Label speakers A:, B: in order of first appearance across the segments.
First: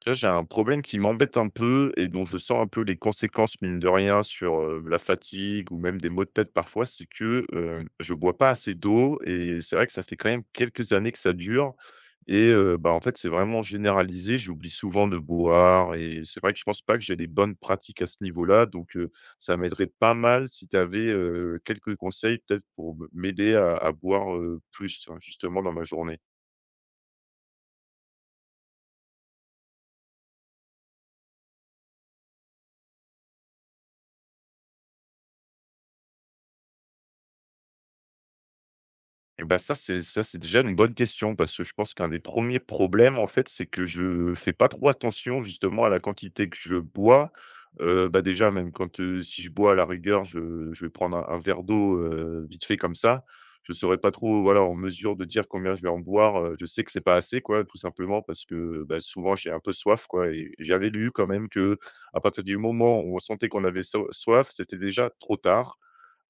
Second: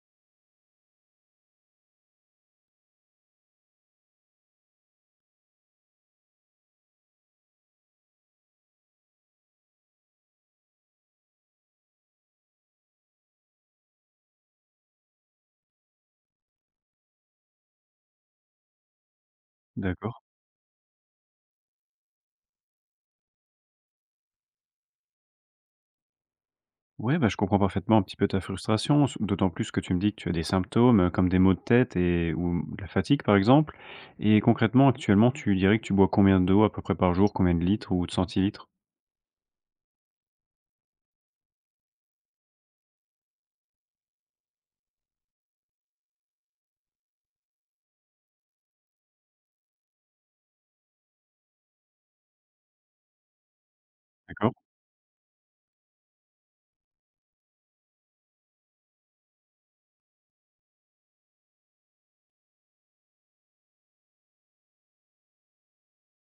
A: Tu vois, j'ai un problème qui m'embête un peu et dont je sens un peu les conséquences, mine de rien, sur la fatigue ou même des maux de tête parfois, c'est que je bois pas assez d'eau et c'est vrai que ça fait quand même quelques années que ça dure. Et bah, en fait, c'est vraiment généralisé. J'oublie souvent de boire. Et c'est vrai que je pense pas que j'ai des bonnes pratiques à ce niveau-là. Donc, ça m'aiderait
B: D'accord.
A: pas mal si tu avais quelques conseils peut-être pour m'aider à boire plus, hein, justement, dans ma journée.
B: Ouais, bah, je comprends parfaitement un petit peu ta frustration, d'autant plus que tu me dis que tu as des symptômes comme des maux de tête et ou de la fatigue par exemple. Et concrètement, actuellement, tu dirais que tu bois combien d'eau à peu près par jour, combien de litres ou de centilitres?
A: Et ben ça, c'est déjà une bonne question parce que je pense qu'un des premiers problèmes, en fait, c'est que je fais pas trop attention justement à la quantité que je bois. Bah, déjà même quand, si je bois à la rigueur, je vais prendre un verre d'eau, vite fait comme ça. Je serai pas trop,
B: D'accord?
A: voilà, en mesure de dire combien je vais en boire, je sais que c'est pas assez quoi, tout simplement parce que, bah, souvent j'ai un peu soif quoi et j'avais lu quand même que à partir du moment où on sentait qu'on avait soif, c'était déjà trop tard.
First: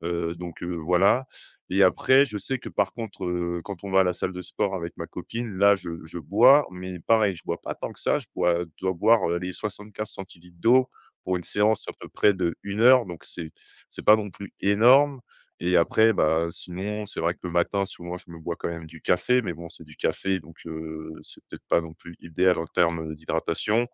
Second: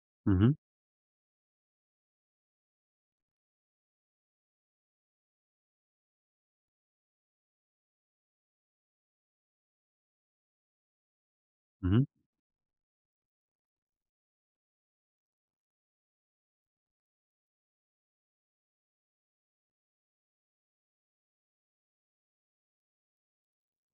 A: Heu,
B: Mhm,
A: donc heu, voilà. Et après je sais que par contre, quand on va à la salle de sport avec ma copine, là je bois, mais pareil, je bois pas tant que ça, je bois dois boire, les 75 centilitres d'eau pour une séance à
B: mhm,
A: peu près de une heure, donc c'est pas non plus énorme. Et après, bah, sinon, c'est vrai que le matin, souvent, je me bois quand même du café, mais bon, c'est du café, donc c'est peut-être pas non plus idéal en termes, d'hydratation.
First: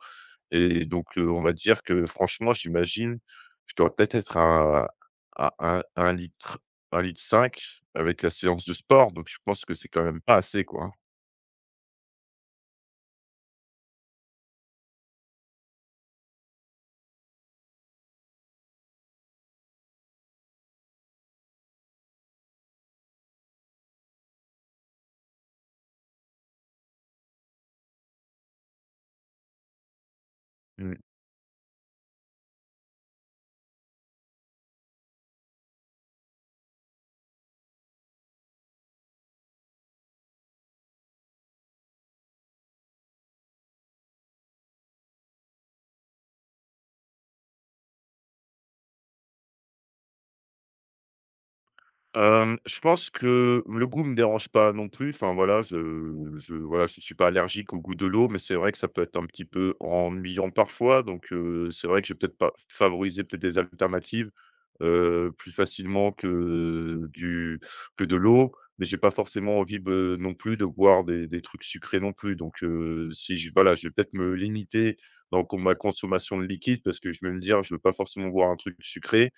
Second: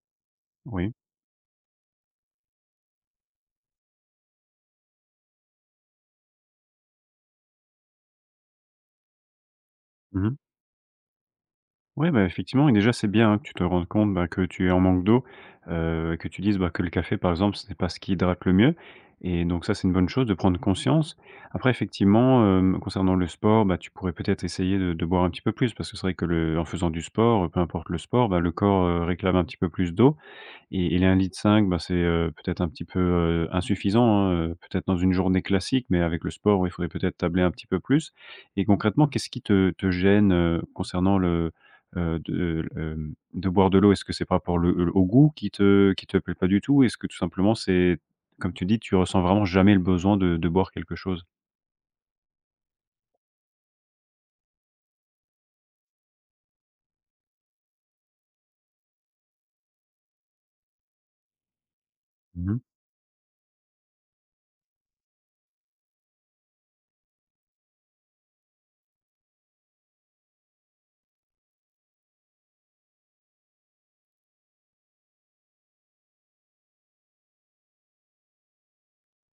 A: Et
B: oui.
A: donc, on va dire que franchement, j'imagine, je dois peut-être être à un litre, 1,5 litre cinq avec la séance de sport, donc je pense que c'est quand même
B: Mhm.
A: pas assez, quoi, hein.
B: Ouais, bah, effectivement et déjà, c'est bien, hein, que tu te rendes compte, bah, que tu es en manque d'eau, que tu dises, bah, que le café, par exemple, ce n'est pas ce qui hydrate le mieux et donc ça, c'est une bonne chose de prendre conscience. Après effectivement, concernant le sport, bah, tu pourrais peut-être essayer de boire un petit peu plus parce que c'est vrai que le en faisant du sport, peu importe le sport, bah, le corps, réclame un petit peu plus d'eau et
A: Mmh.
B: les 1,5 litre, bah, c'est, peut-être un petit peu, insuffisant, hein, peut-être dans une journée classique, mais avec le sport, oui, il faudrait peut-être tabler un petit peu plus. Et concrètement, qu'est-ce qui te gêne, concernant de boire de l'eau? Est-ce que c'est par rapport le au goût qui te plaît pas du tout? Est-ce que tout simplement c'est comme tu dis, tu ressens vraiment jamais le besoin de boire quelque chose?
A: Je pense que le goût me dérange pas non plus. Enfin voilà, je voilà, je suis pas allergique au goût de l'eau, mais c'est vrai que ça peut être un petit peu ennuyant parfois. Donc, c'est vrai que j'ai peut-être pas
B: Mmh.
A: favorisé peut-être des alternatives, plus facilement que du que de l'eau. Mais j'ai pas forcément envie be non plus de boire des trucs sucrés non plus. Donc, si je voilà, je vais peut-être me limiter dans con ma consommation de liquide parce que je vais me dire: «Je veux pas forcément boire un truc sucré».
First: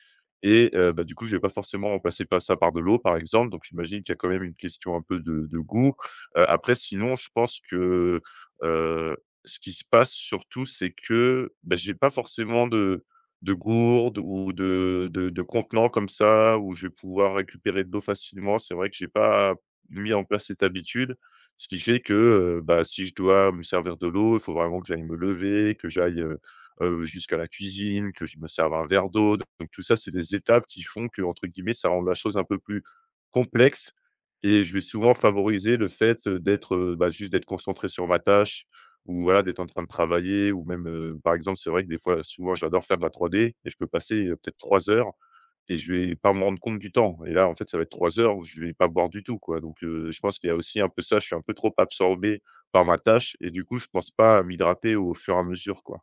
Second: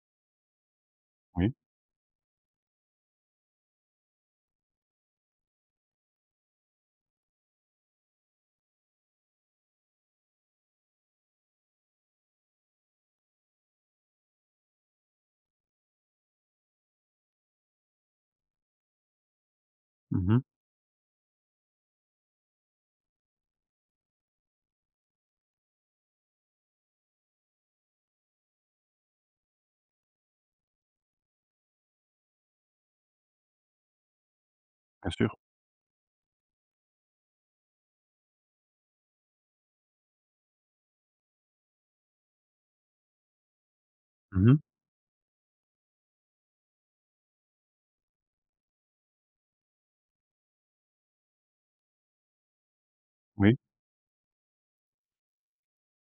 A: Et bah, du coup, je vais pas
B: Oui.
A: forcément remplacer pas ça par de l'eau, par exemple, donc j'imagine qu'il y a quand même une question un peu de goût. Après sinon, je pense que, heu, ce qui se passe surtout, c'est que, bah, j'ai pas forcément de gourde ou de contenant comme ça, où je vais pouvoir récupérer de l'eau facilement. C'est vrai que j'ai pas mis en
B: Mmh.
A: place cette habitude, ce qui fait que, bah, si je dois me servir de l'eau, il faut vraiment que j'aille me lever, que j'aille jusqu'à la cuisine, que je me serve un verre d'eau, donc tout ça, c'est des étapes qui font que entre guillemets, ça rend la chose un peu plus complexe et je vais
B: Bien
A: souvent
B: sûr.
A: favoriser le fait, d'être, bah, juste d'être concentré sur ma tâche ou voilà, d'être en train de travailler ou même, par exemple, c'est vrai que des fois, souvent, j'adore faire de la 3D et je peux passer,
B: Mmh.
A: peut-être 3 heures et je vais pas me rendre compte du temps et là, en fait, ça va être 3 heures où je vais pas boire du tout, quoi, donc je pense qu'il y a aussi un peu ça, je suis un peu trop absorbé par ma tâche et
B: Oui.
A: du coup, je pense pas à m'hydrater au fur et à mesure, quoi.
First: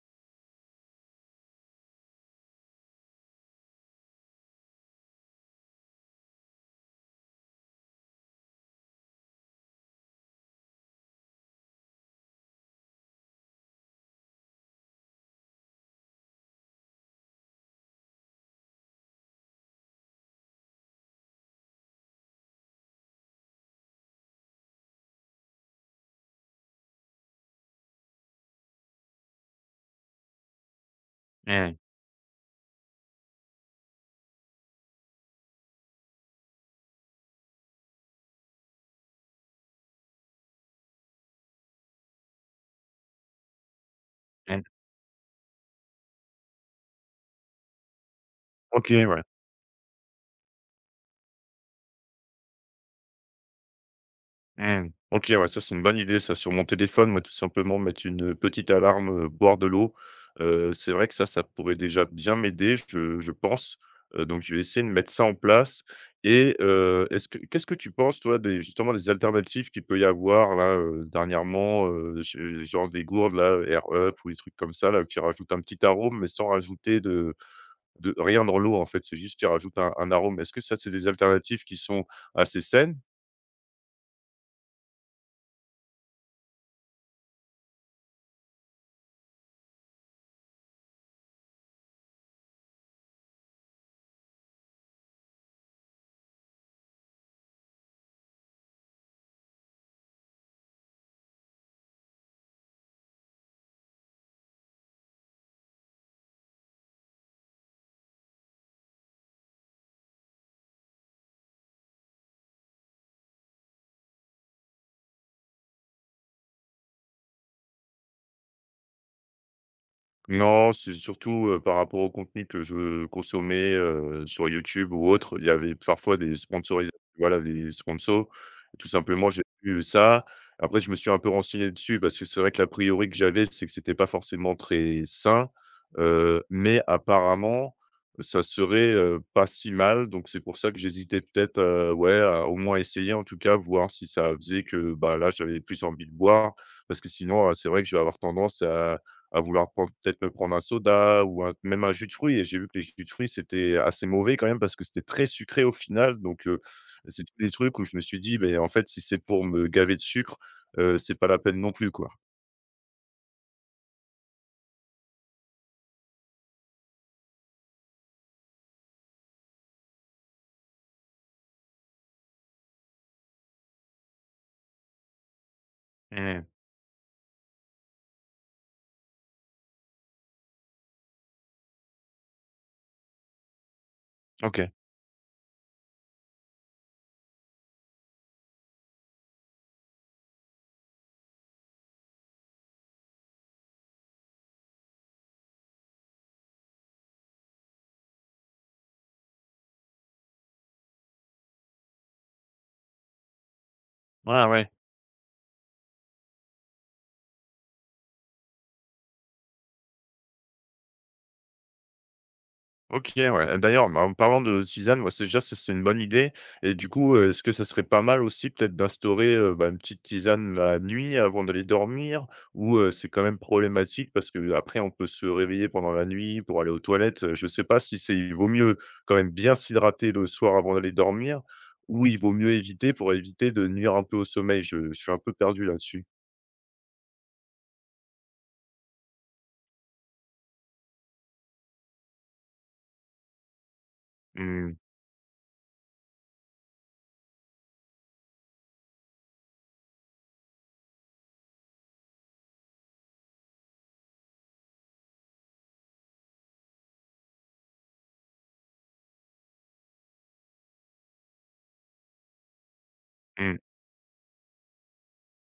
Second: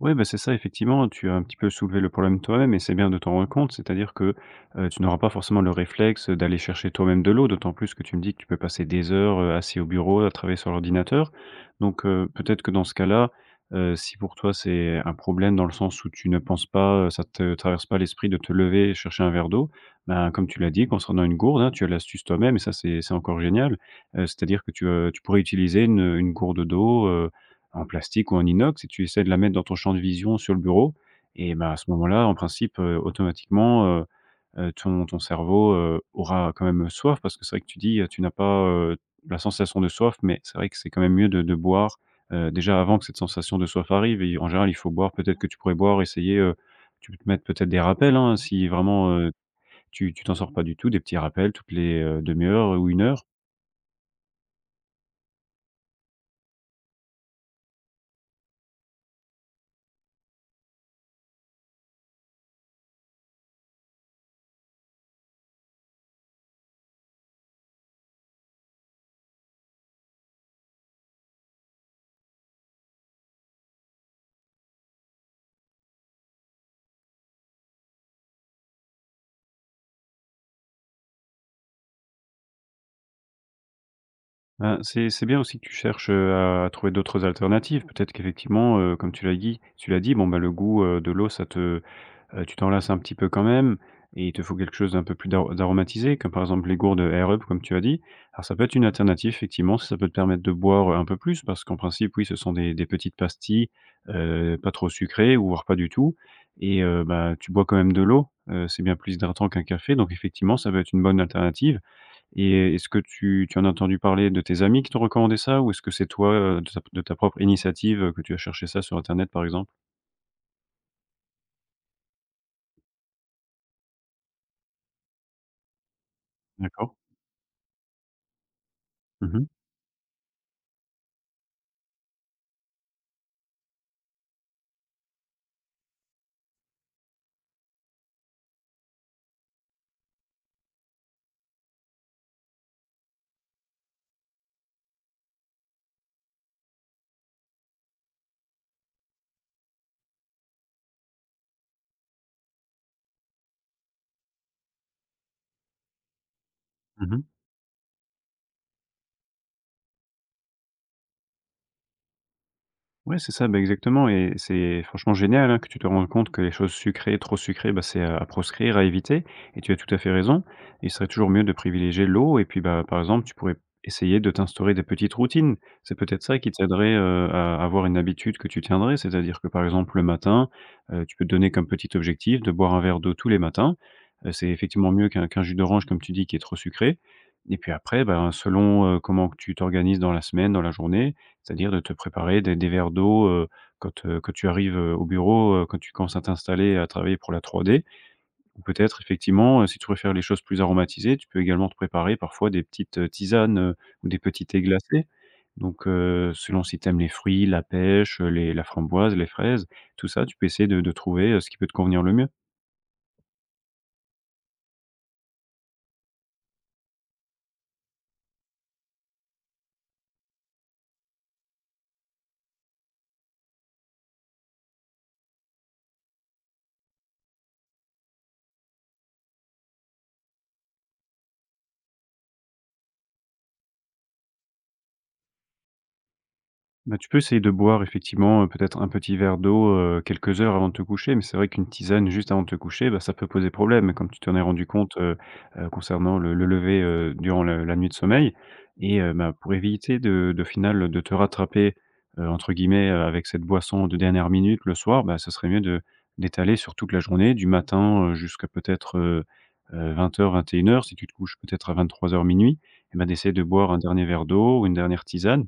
B: Ouais, bah, c'est ça effectivement, tu as un petit peu soulevé le problème toi-même et c'est bien de t'en rendre compte. C'est-à-dire que, tu n'auras pas forcément le réflexe, d'aller chercher toi-même de l'eau, d'autant plus que tu me dis que tu peux passer des heures, assis au bureau à travailler sur l'ordinateur. Donc, peut-être que dans ce cas-là, si pour toi c'est un problème dans le sens où tu ne penses pas, ça te traverse pas l'esprit de te lever et chercher un verre d'eau, ben, comme tu l'as dit, concernant une gourde, hein, tu as l'astuce toi-même et ça c'est encore génial. C'est-à-dire que tu pourrais utiliser une gourde d'eau, en plastique ou en inox et tu essaies de la mettre dans ton champ de vision sur le bureau et ben, à
A: Ouais,
B: ce moment-là, en principe, automatiquement, ton cerveau, aura quand même soif parce que c'est vrai que tu dis, tu n'as pas, la sensation de soif, mais c'est vrai que c'est quand même mieux de boire, déjà avant que cette sensation de soif arrive et en
A: ouais.
B: général, il faut boire peut-être que tu pourrais boire, essayer, tu peux te mettre peut-être des rappels, hein, si
A: OK,
B: vraiment,
A: ouais.
B: tu t'en sors pas du tout, des petits rappels toutes les, 1/2 ou une heure.
A: Mmh. OK, ouais, ça, c'est une bonne idée, ça. Sur mon téléphone, moi, tout simplement, mettre une petite alarme, boire de l'eau. C'est vrai que ça pourrait déjà bien m'aider, je pense. Donc je vais essayer de mettre ça en place et est-ce que qu'est-ce que tu penses, toi, des justement, des alternatives qu'il peut y avoir là, dernièrement, je genre des gourdes là, Air Up ou des trucs comme ça là, qui rajoutent un petit arôme mais sans rajouter de rien dans l'eau, en fait, c'est juste qu'ils rajoutent un arôme. Est-ce que ça, c'est des alternatives qui sont assez saines?
B: C'est bien aussi que tu cherches, à trouver d'autres alternatives. Peut-être qu'effectivement, comme tu l'as dit, bon, bah, le goût, de l'eau, ça te tu t'en lasses un petit peu quand même et il te faut quelque chose d'un peu plus d'aromatisé, comme par exemple les gourdes Air Up, comme tu as dit. Alors ça peut être une alternative effectivement, si ça peut te permettre de boire, un peu plus parce qu'en principe, oui, ce sont des petites pastilles, pas trop sucrées ou voire pas du tout et bah, tu bois quand même de l'eau, c'est bien plus hydratant qu'un café donc effectivement, ça peut être une bonne alternative et est-ce que tu en as entendu parler de tes amis qui t'ont recommandé ça? Ou est-ce que c'est toi, de ta propre initiative, que tu as cherché ça sur internet, par exemple?
A: Non, c'est surtout, par rapport au contenu que je consommais, sur YouTube ou autre. Il y avait parfois des
B: D'accord.
A: sponsorisa voilà, des sponsors. Tout simplement,
B: Mmh
A: j'ai
B: mh.
A: vu ça. Après, je me suis un peu renseigné dessus parce que c'est vrai que l'a priori que j'avais, c'est que c'était pas forcément très sain, mais apparemment, ça serait pas si mal. Donc c'est pour ça que j'hésitais peut-être, ouais, à au moins essayer en tout cas, voir si ça faisait que, bah, là, j'avais plus envie de boire. Parce que sinon, c'est vrai que je vais avoir tendance à vouloir prendre peut-être me prendre un soda ou un même un jus de fruits et j'ai vu que les jus de fruits, c'était assez mauvais quand même parce que c'était très sucré au final donc
B: Mmh.
A: c'est tous des trucs où je me suis dit: «Beh, en fait, si c'est pour me gaver de sucre, c'est pas la peine non plus, quoi».
B: Ouais, c'est ça, bah, exactement et c'est franchement génial, hein, que tu te rendes compte que les choses sucrées, trop sucrées, bah, c'est à proscrire, à éviter et tu as tout à fait raison. Il serait toujours mieux de privilégier l'eau et puis, bah, par exemple, tu pourrais essayer de t'instaurer des petites routines. C'est peut-être ça
A: Mmh.
B: qui t'aiderait, à avoir une habitude que tu tiendrais. C'est-à-dire que, par exemple, le matin, tu peux te donner comme petit objectif de boire un verre d'eau tous les matins. C'est
A: OK.
B: effectivement mieux qu'un jus d'orange, comme tu dis, qui est trop sucré et puis après, ben, selon, comment que tu t'organises dans la semaine, dans la journée, c'est-à-dire de te préparer des verres d'eau, quand tu arrives, au bureau, quand tu commences à t'installer, à travailler pour la 3D ou peut-être effectivement, si tu préfères les choses plus aromatisées, tu peux également te préparer parfois des petites, tisanes, ou des petits
A: Ouais,
B: thés
A: ouais.
B: glacés. Donc, selon si tu aimes les fruits, la pêche, les la framboise, les fraises, tout ça, tu peux essayer de trouver, ce qui peut te convenir le mieux.
A: OK, ouais. D'ailleurs, bah, en parlant de tisane, moi, c'est déjà, c'est une bonne idée et du coup, est-ce que ça serait pas mal aussi peut-être d'instaurer, bah, une petite tisane la nuit avant d'aller dormir? Ou, c'est quand même problématique parce que après on peut se réveiller pendant la nuit pour aller aux toilettes, je sais pas si c'est il vaut mieux quand même bien s'hydrater le soir avant d'aller dormir ou il vaut mieux éviter pour éviter de nuire un peu au sommeil? Je suis un peu perdu là-dessus.
B: Bah, tu peux essayer de boire effectivement, peut-être un petit verre d'eau, quelques heures avant de te coucher, mais c'est vrai qu'une tisane juste avant de te coucher, bah, ça peut poser problème, comme tu t'en es rendu
A: Mmh.
B: compte, concernant le lever, durant la nuit de sommeil et bah, pour éviter de final, de te «rattraper», entre guillemets, avec cette boisson de dernière minute le soir, bah, ce serait mieux de d'étaler sur toute la journée, du matin, jusqu'à peut-être, 20 h 21 h. Si tu te couches peut-être à 23 h minuit et ben d'essayer de
A: Mmh.
B: boire un dernier verre d'eau ou une dernière tisane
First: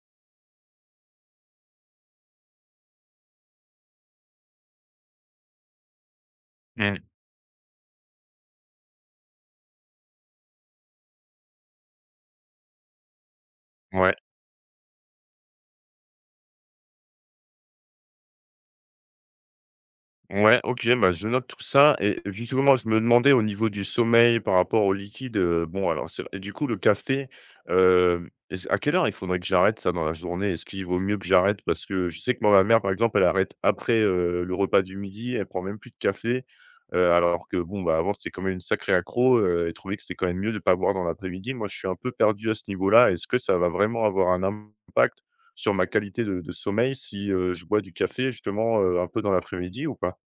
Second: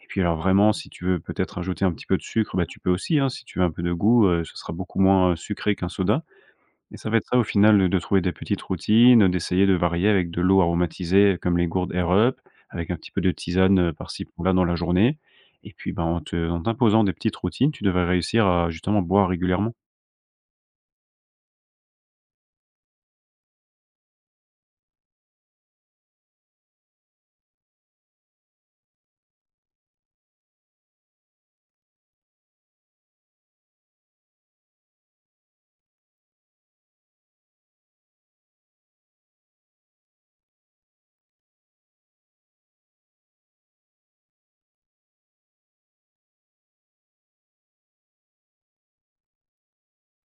B: et puis alors vraiment, si tu veux peut-être ajouter un petit peu de sucre, bah, tu peux aussi, hein. Si tu veux un peu de goût, ce sera beaucoup moins, sucré qu'un soda et
A: Mmh.
B: ça va être ça au final, de trouver des petites routines, d'essayer de varier avec de l'eau aromatisée comme les gourdes Air Up, avec un petit peu de tisane,
A: Ouais.
B: par-ci par-là dans la journée et puis, bah, en t'imposant des petites routines, tu devrais réussir à justement boire régulièrement.
A: Ouais, OK, bah, je note tout ça et justement, je me demandais au niveau du sommeil par rapport au liquide, bon alors c'est et du coup le café, est-ce à quelle heure il faudrait que j'arrête ça dans la journée? Est-ce qu'il vaut mieux que j'arrête? Parce que je sais que moi, ma mère, par exemple, elle arrête après le repas du midi, elle prend même plus de café, alors que bon, bah, avant c'était quand même une sacrée accro, elle trouvait que c'était quand même mieux de ne pas boire dans l'après-midi. Moi, je suis un peu perdu à ce niveau-là. Est-ce que ça va vraiment avoir un impact sur ma qualité de sommeil si je bois du café justement, un peu dans l'après-midi ou pas?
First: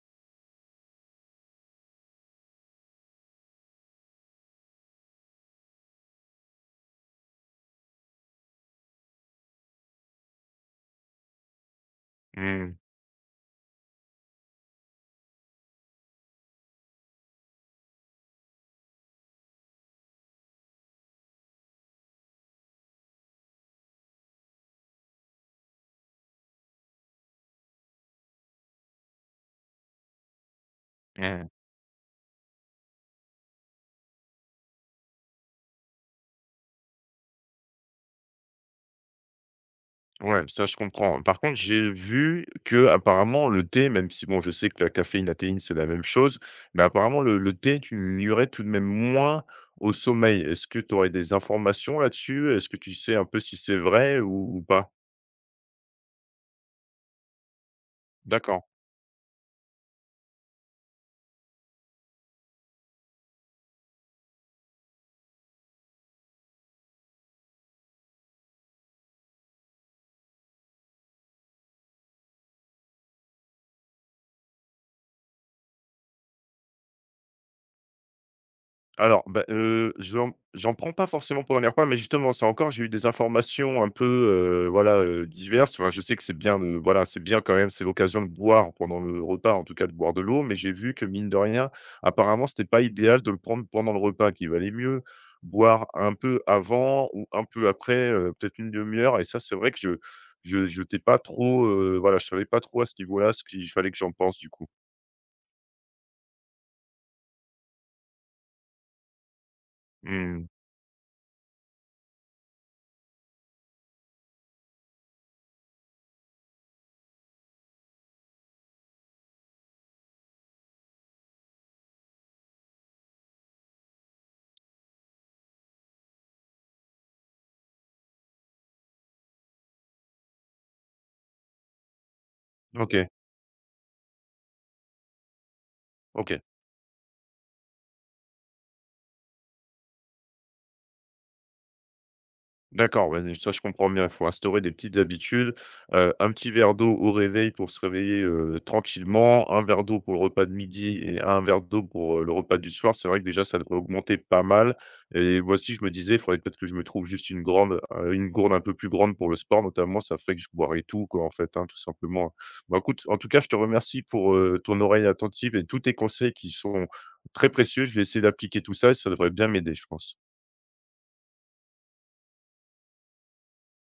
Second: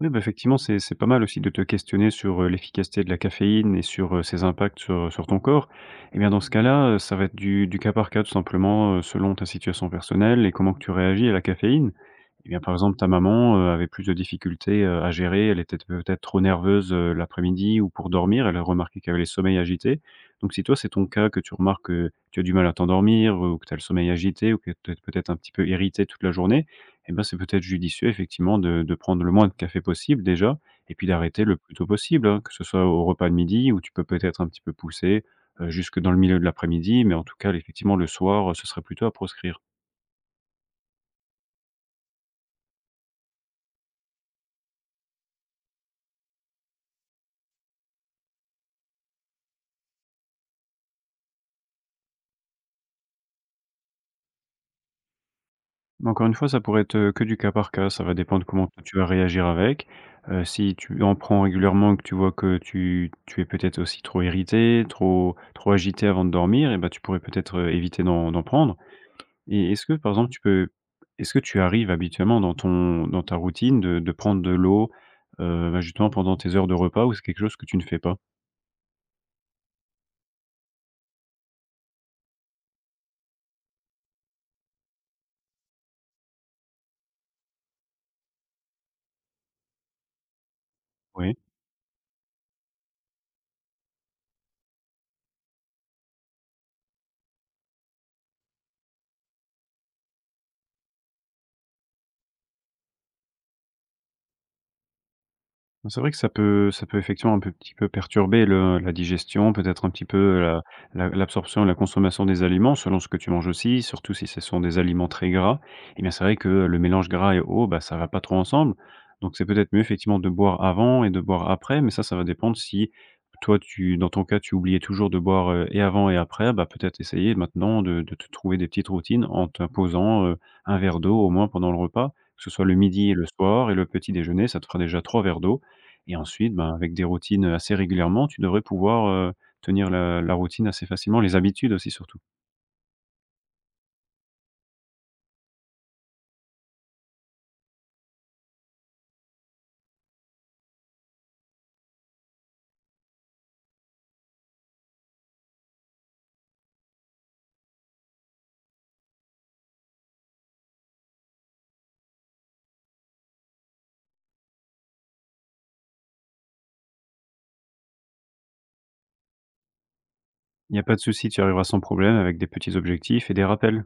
B: Oui, bah, effectivement, c'est pas mal aussi de te questionner sur, l'efficacité de la caféine et sur, ses impacts sur, ton corps et bien, dans ce cas-là, ça va être du cas par cas, tout simplement, selon ta situation personnelle et comment que tu réagis à la caféine. Eh bien, par
A: Mmh,
B: exemple, ta maman, avait plus de difficultés, à gérer. Elle était peut-être trop nerveuse, l'après-midi ou pour dormir. Elle a remarqué qu'elle avait les sommeils agités. Donc si toi, c'est ton cas, que tu remarques que tu as du mal à t'endormir, ou que tu as le sommeil agité, ou que tu es peut-être un petit peu irrité toute la journée, eh bien, c'est peut-être judicieux effectivement de prendre le moins de café possible déjà et puis d'arrêter
A: mmh.
B: le plus tôt possible, hein, que ce soit au repas de midi où tu peux peut-être un petit peu pousser, jusque dans le milieu de l'après-midi. Mais en tout cas, effectivement, le soir, ce serait plutôt à proscrire.
A: Ouais, ça je comprends. Par contre, j'ai vu que apparemment le thé, même si bon, je sais que la caféine, la théine, c'est la même chose, mais apparemment le thé, tu nuirais tout de même moins au sommeil. Est-ce que tu aurais des informations là-dessus? Est-ce que tu sais un peu si c'est vrai ou pas?
B: Mais encore une fois, ça pourrait être, que du cas par cas. Ça va dépendre
A: D'accord.
B: comment toi tu vas réagir avec. Si tu en prends régulièrement et que tu vois que tu es peut-être aussi trop irrité, trop agité avant de dormir et ben tu pourrais peut-être, éviter d'en prendre et est-ce que par exemple tu peux est-ce que tu arrives habituellement dans ton dans ta routine de prendre de l'eau, bah, justement pendant tes heures de repas ou c'est quelque chose que tu ne fais pas?
A: Alors, bah, j'en prends pas forcément pour la première fois, mais justement, c'est encore, j'ai eu des informations un peu, voilà, diverses. Enfin, je sais que c'est bien de voilà, c'est bien quand même, c'est l'occasion de boire pendant le repas, en tout cas de boire de l'eau, mais j'ai vu que mine
B: Oui.
A: de rien, apparemment, c'était pas idéal de le prendre pendant le repas, qu'il valait mieux boire un peu avant ou un peu après, peut-être une demi heure et ça, c'est vrai que je j'étais pas trop, voilà, je savais pas trop à ce niveau-là ce qu'il fallait que j'en pense du coup.
B: Bah, c'est vrai que ça peut effectivement un peu petit peu perturber le la digestion, peut-être un petit peu
A: Mmh.
B: la la l'absorption et la consommation des aliments selon ce que tu manges aussi, surtout si ce sont des aliments très gras et bien, c'est vrai que le mélange gras et eau, bah, ça va pas trop ensemble. Donc c'est peut-être mieux effectivement de boire avant et de boire après, mais ça va dépendre si toi tu dans ton cas, tu oubliais toujours de boire, et avant et après, bah, peut-être essayer maintenant de te trouver des petites routines en t'imposant, un verre d'eau au moins pendant le repas, que ce soit le
A: OK,
B: midi et le soir et le petit déjeuner, ça te fera déjà 3 verres d'eau. Et
A: OK.
B: ensuite, ben, avec des routines, assez régulièrement, tu devrais pouvoir, tenir la routine assez facilement, les habitudes aussi surtout.
A: D'accord, ouais, ça je comprends bien. Il faut instaurer des petites habitudes, un petit verre d'eau au réveil pour se réveiller, tranquillement, un verre d'eau pour le repas de midi et un verre d'eau pour le repas du soir. C'est vrai que déjà ça devrait augmenter pas mal et moi aussi je me disais: «Il faudrait peut-être que je me trouve juste une gourde un peu plus grande pour le sport notamment, ça ferait que je boirais tout quoi en fait, hein, tout simplement». Bah, écoute, en tout cas je te remercie pour ton oreille attentive et tous tes conseils qui sont très précieux. Je vais essayer d'appliquer tout ça et ça devrait bien m'aider, je pense.
B: Il n'y a pas de souci, tu arriveras sans problème avec des petits objectifs et des rappels.